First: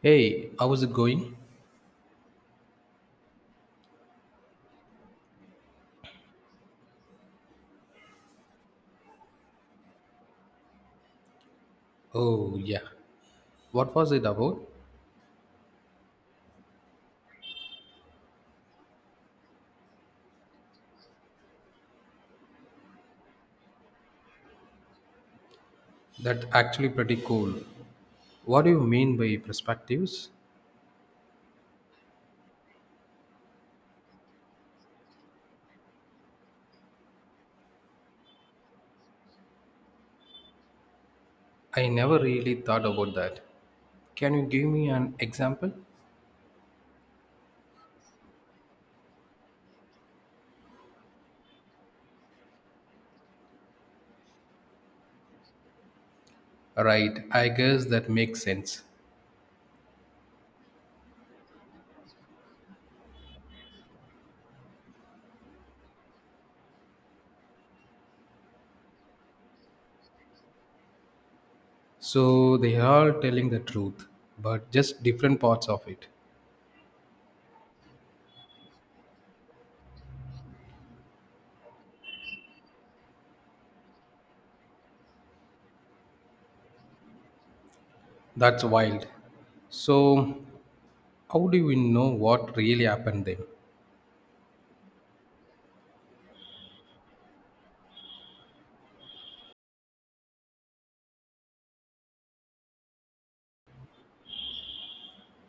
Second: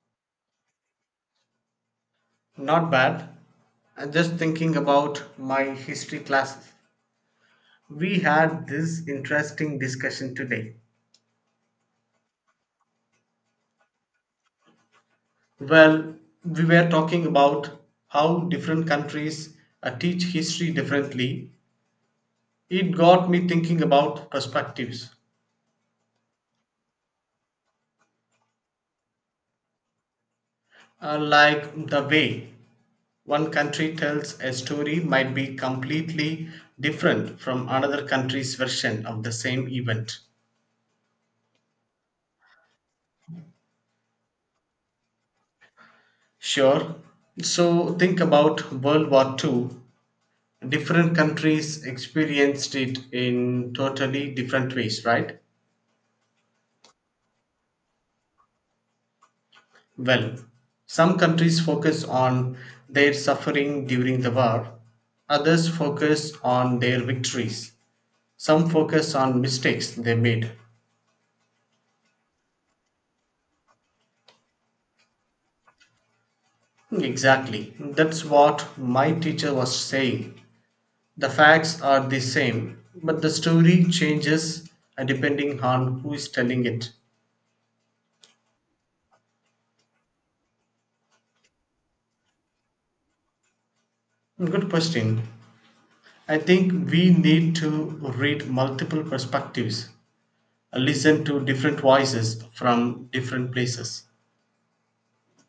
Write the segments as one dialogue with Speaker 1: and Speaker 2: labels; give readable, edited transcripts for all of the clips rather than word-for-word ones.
Speaker 1: Hey, how is it going?
Speaker 2: Not bad. And just thinking about my history classes. We had this interesting discussion today.
Speaker 1: Oh, yeah. What was it about?
Speaker 2: Well, we were talking about how different countries teach history differently. It got me thinking about perspectives.
Speaker 1: That actually pretty cool. What do you mean by perspectives?
Speaker 2: Like the way one country tells a story might be completely different from another country's version of the same event.
Speaker 1: I never really thought about that. Can you give me an example?
Speaker 2: Sure. So think about World War Two. Different countries experienced it in totally different ways, right?
Speaker 1: Right, I guess that makes sense.
Speaker 2: Well, some countries focus on their suffering during the war, others focus on their victories, some focus on mistakes they made.
Speaker 1: So they are all telling the truth, but just different parts of it.
Speaker 2: Exactly, that's what my teacher was saying. The facts are the same, but the story changes depending on who is telling it.
Speaker 1: That's wild. So, how do we know what really happened then?
Speaker 2: Good question. I think we need to read multiple perspectives, listen to different voices from different places.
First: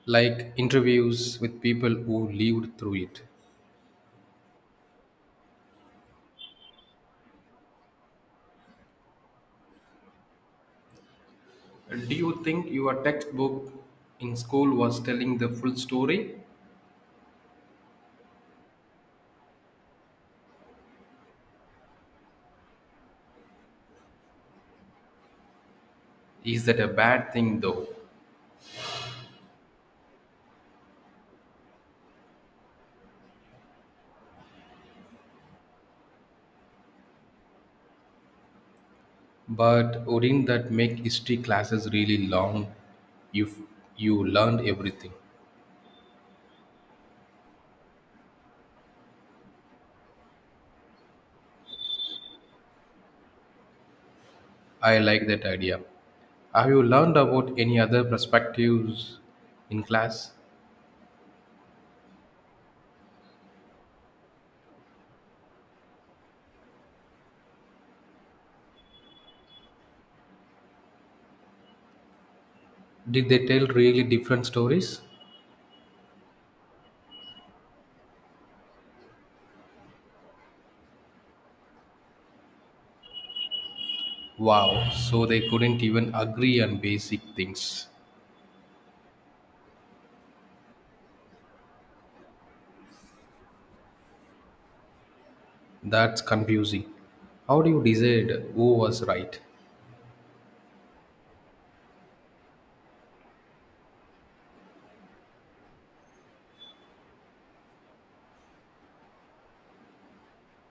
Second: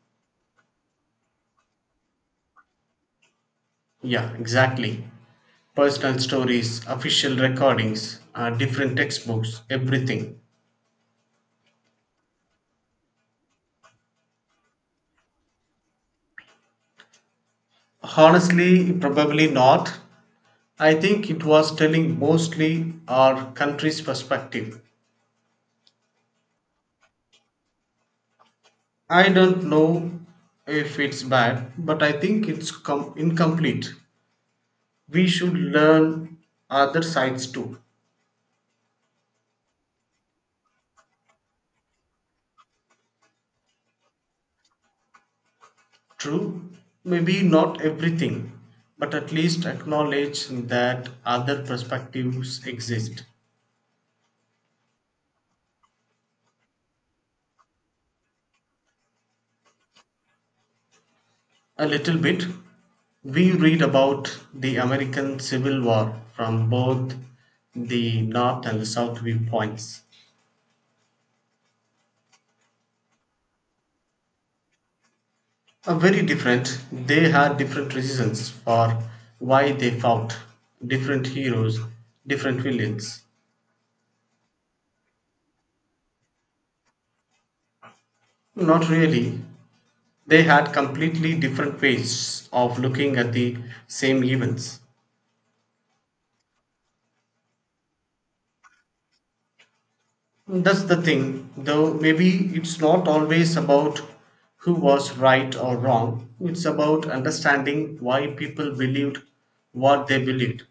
Speaker 1: Like interviews with people who lived through it.
Speaker 2: Yeah, exactly. Personal stories, official recordings, different textbooks, everything.
Speaker 1: Do you think your textbook in school was telling the full story?
Speaker 2: Honestly, probably not. I think it was telling mostly our country's perspective.
Speaker 1: Is that a bad thing though?
Speaker 2: I don't know if it's bad, but I think it's incomplete. We should learn other sides too.
Speaker 1: But wouldn't that make history classes really long if you learned everything?
Speaker 2: True, maybe not everything, but at least acknowledge that other perspectives exist.
Speaker 1: I like that idea. Have you learned about any other perspectives in class?
Speaker 2: A little bit, we read about the American Civil War from both the North and the South viewpoints.
Speaker 1: Did they tell really different stories?
Speaker 2: Are very different. They had different reasons for why they fought, different heroes, different villains.
Speaker 1: Wow, so they couldn't even agree on basic things.
Speaker 2: Not really. They had completely different ways of looking at the same events.
Speaker 1: That's confusing. How do you decide who was right?
Speaker 2: That's the thing, though maybe it's not always about who was right or wrong. It's about understanding why people believed what they believed.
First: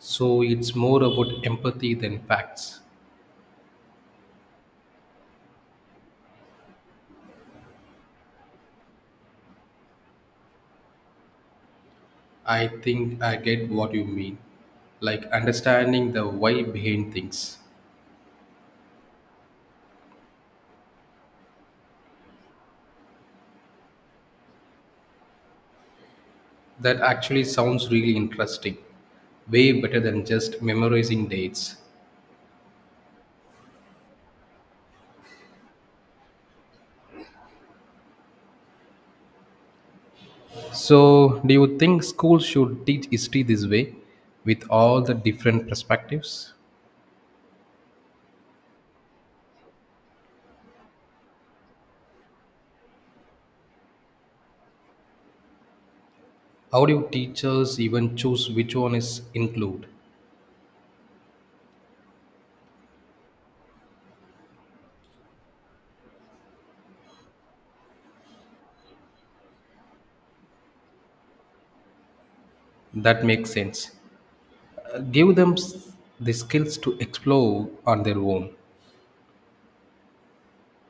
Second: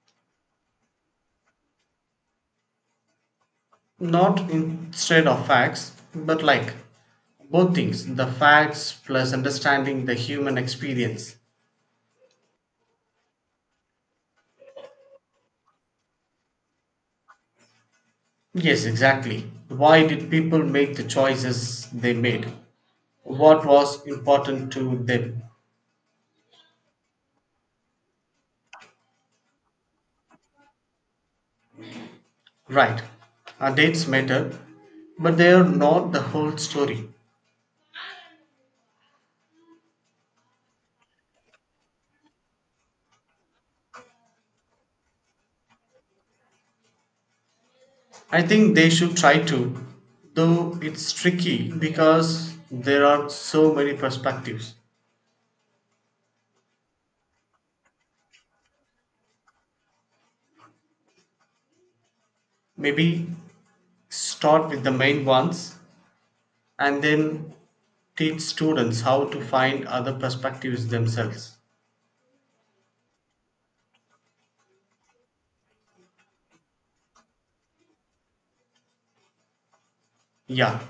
Speaker 1: So it's more about empathy than facts.
Speaker 2: Not instead of facts, but like both things, the facts plus understanding the human experience.
Speaker 1: I think I get what you mean. Like understanding the why behind things.
Speaker 2: Yes, exactly. Why did people make the choices they made? What was important to them?
Speaker 1: That actually sounds really interesting. Way better than just memorizing dates.
Speaker 2: Right. Our dates matter, but they are not the whole story.
Speaker 1: So, do you think schools should teach history this way with all the different perspectives?
Speaker 2: I think they should try to, though it's tricky because there are so many perspectives.
Speaker 1: How do teachers even choose which one is include?
Speaker 2: Maybe start with the main ones and then teach students how to find other perspectives themselves.
Speaker 1: That makes sense. Give them the skills to explore on their own.
Speaker 2: Yeah,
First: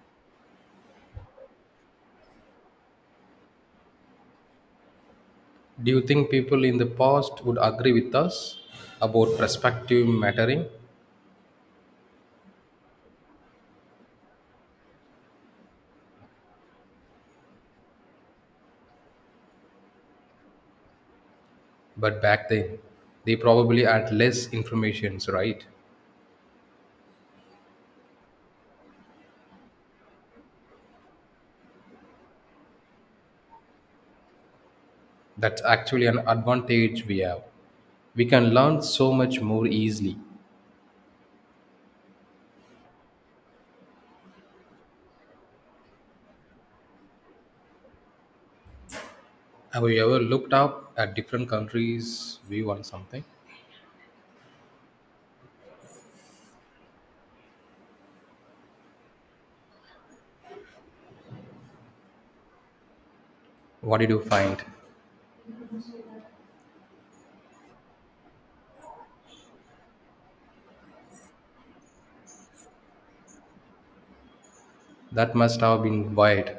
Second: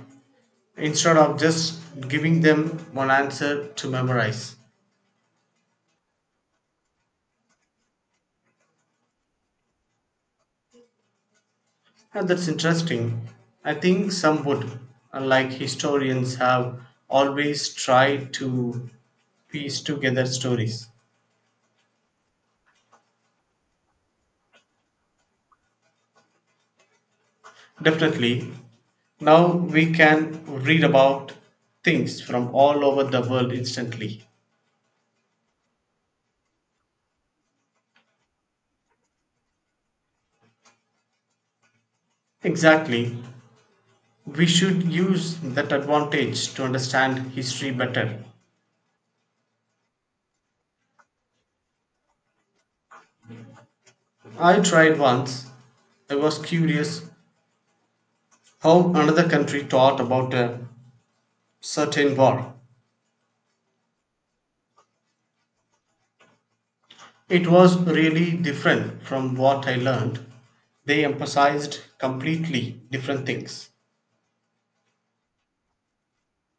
Speaker 2: instead of just giving them one answer to memorize.
Speaker 1: Do you think people in the past would agree with us about perspective mattering?
Speaker 2: And that's interesting. I think some would, like historians, have always tried to piece together stories.
Speaker 1: But back then, they probably had less information, right?
Speaker 2: Definitely. Now we can read about things from all over the world instantly.
Speaker 1: That's actually an advantage we have. We can learn so much more easily.
Speaker 2: Exactly. We should use that advantage to understand history better.
Speaker 1: Have you ever looked up at different countries' view on something?
Speaker 2: I tried once. I was curious how another country taught about a certain war.
Speaker 1: What did you find?
Speaker 2: It was really different from what I learned. They emphasized completely different things.
Speaker 1: That must have been wide.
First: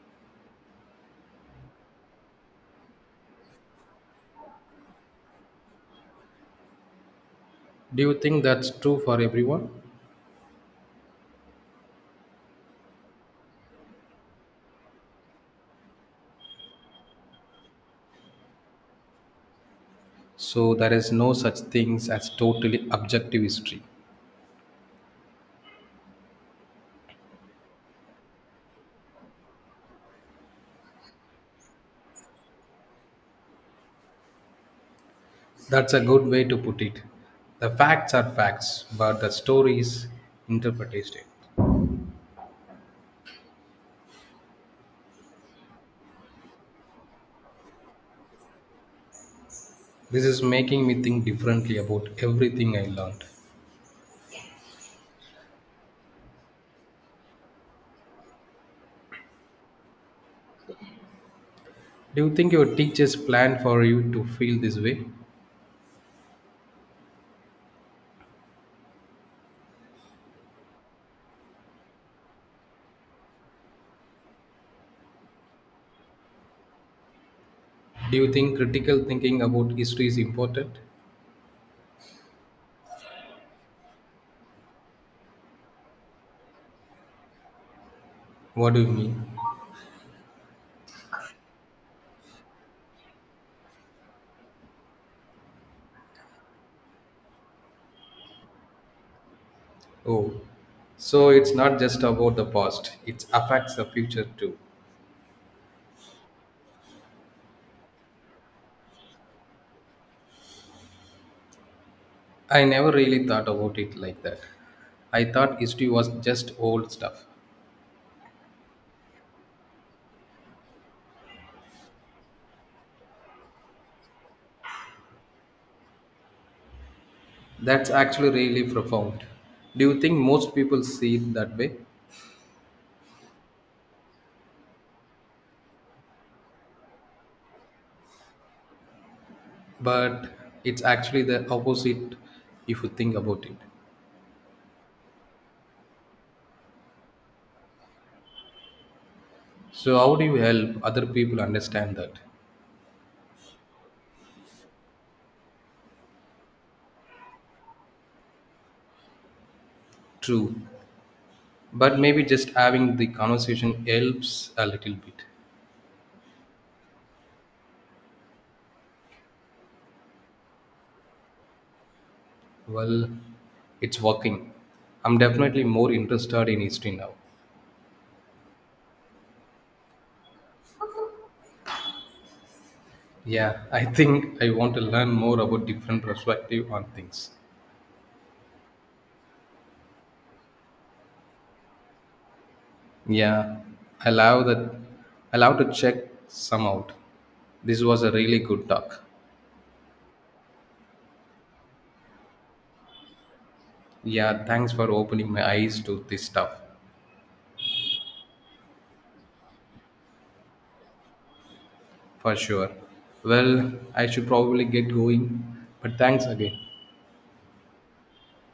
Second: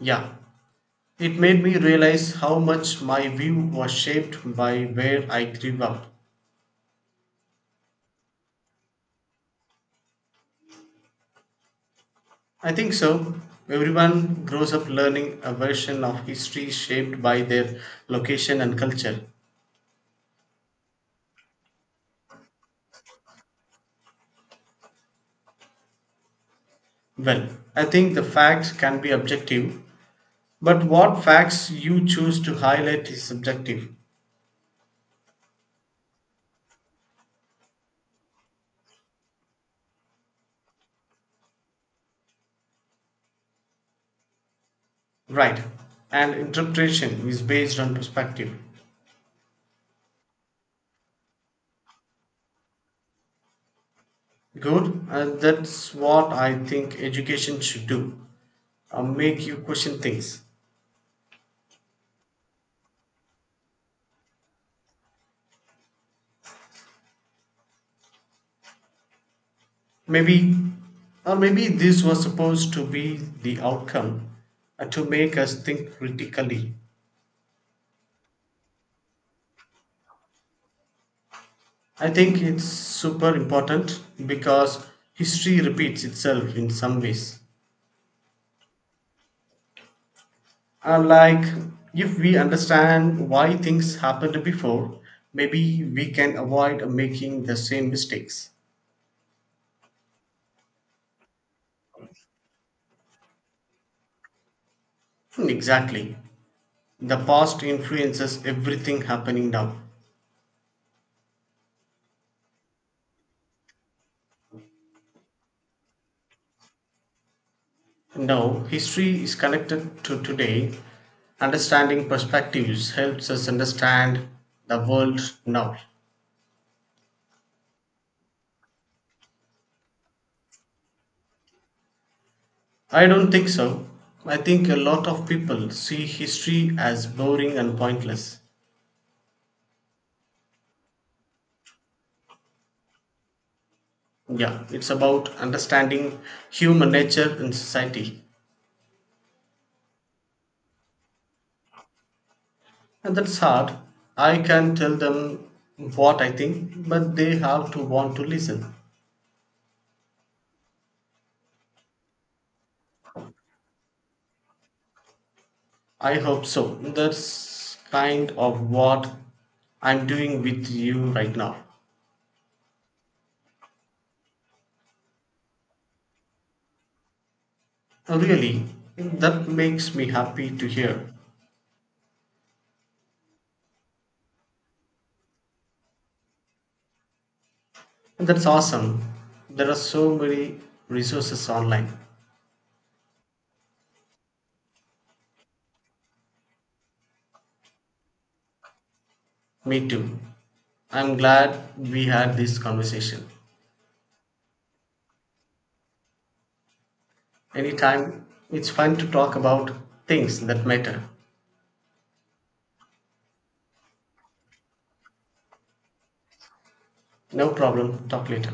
Speaker 2: Yeah. It made me realize how much my view was shaped by where I grew up.
Speaker 1: Do you think that's true for everyone?
Speaker 2: I think so. Everyone grows up learning a version of history shaped by their location and culture.
Speaker 1: So there is no such things as totally objective history.
Speaker 2: Well, I think the facts can be objective, but what facts you choose to highlight is subjective.
Speaker 1: That's a good way to put it. The facts are facts, but the story is interpretation.
Speaker 2: Right. And interpretation is based on perspective.
Speaker 1: This is making me think differently about everything I learned.
Speaker 2: Good. And that's what I think education should do. Make you question things.
Speaker 1: Do you think your teachers planned for you to feel this way?
Speaker 2: Maybe, or maybe this was supposed to be the outcome and to make us think critically.
Speaker 1: Do you think critical thinking about history is important?
Speaker 2: I think it's super important because history repeats itself in some ways.
Speaker 1: What do you mean?
Speaker 2: Uh, like, if we understand why things happened before, maybe we can avoid making the same mistakes.
Speaker 1: Oh, so it's not just about the past, it affects the future too.
Speaker 2: Exactly. The past influences everything happening now.
Speaker 1: I never really thought about it like that. I thought history was just old stuff.
Speaker 2: No, history is connected to today. Understanding perspectives helps us understand the world now.
Speaker 1: That's actually really profound. Do you think most people see it that way?
Speaker 2: I don't think so. I think a lot of people see history as boring and pointless.
Speaker 1: But it's actually the opposite if you think about it.
Speaker 2: Yeah, it's about understanding human nature and society.
Speaker 1: So, how do you help other people understand that?
Speaker 2: And that's hard. I can tell them what I think, but they have to want to listen.
Speaker 1: True. But maybe just having the conversation helps a little bit.
Speaker 2: I hope so. That's kind of what I'm doing with you right now.
Speaker 1: Well, it's working. I'm definitely more interested in history now.
Speaker 2: Really, that makes me happy to hear.
Speaker 1: Yeah, I think I want to learn more about different perspective on things.
Speaker 2: That's awesome. There are so many resources online.
Speaker 1: Yeah, I love that. I love to check some out. This was a really good talk.
Speaker 2: Me too. I'm glad we had this conversation.
Speaker 1: Yeah, thanks for opening my eyes to this stuff,
Speaker 2: Anytime, it's fun to talk about things that matter.
Speaker 1: for sure. Well, I should probably get going, but thanks again.
Speaker 2: No problem, talk later.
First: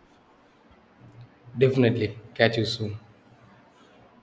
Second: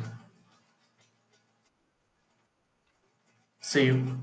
Speaker 1: Definitely. Catch you soon.
Speaker 2: See you.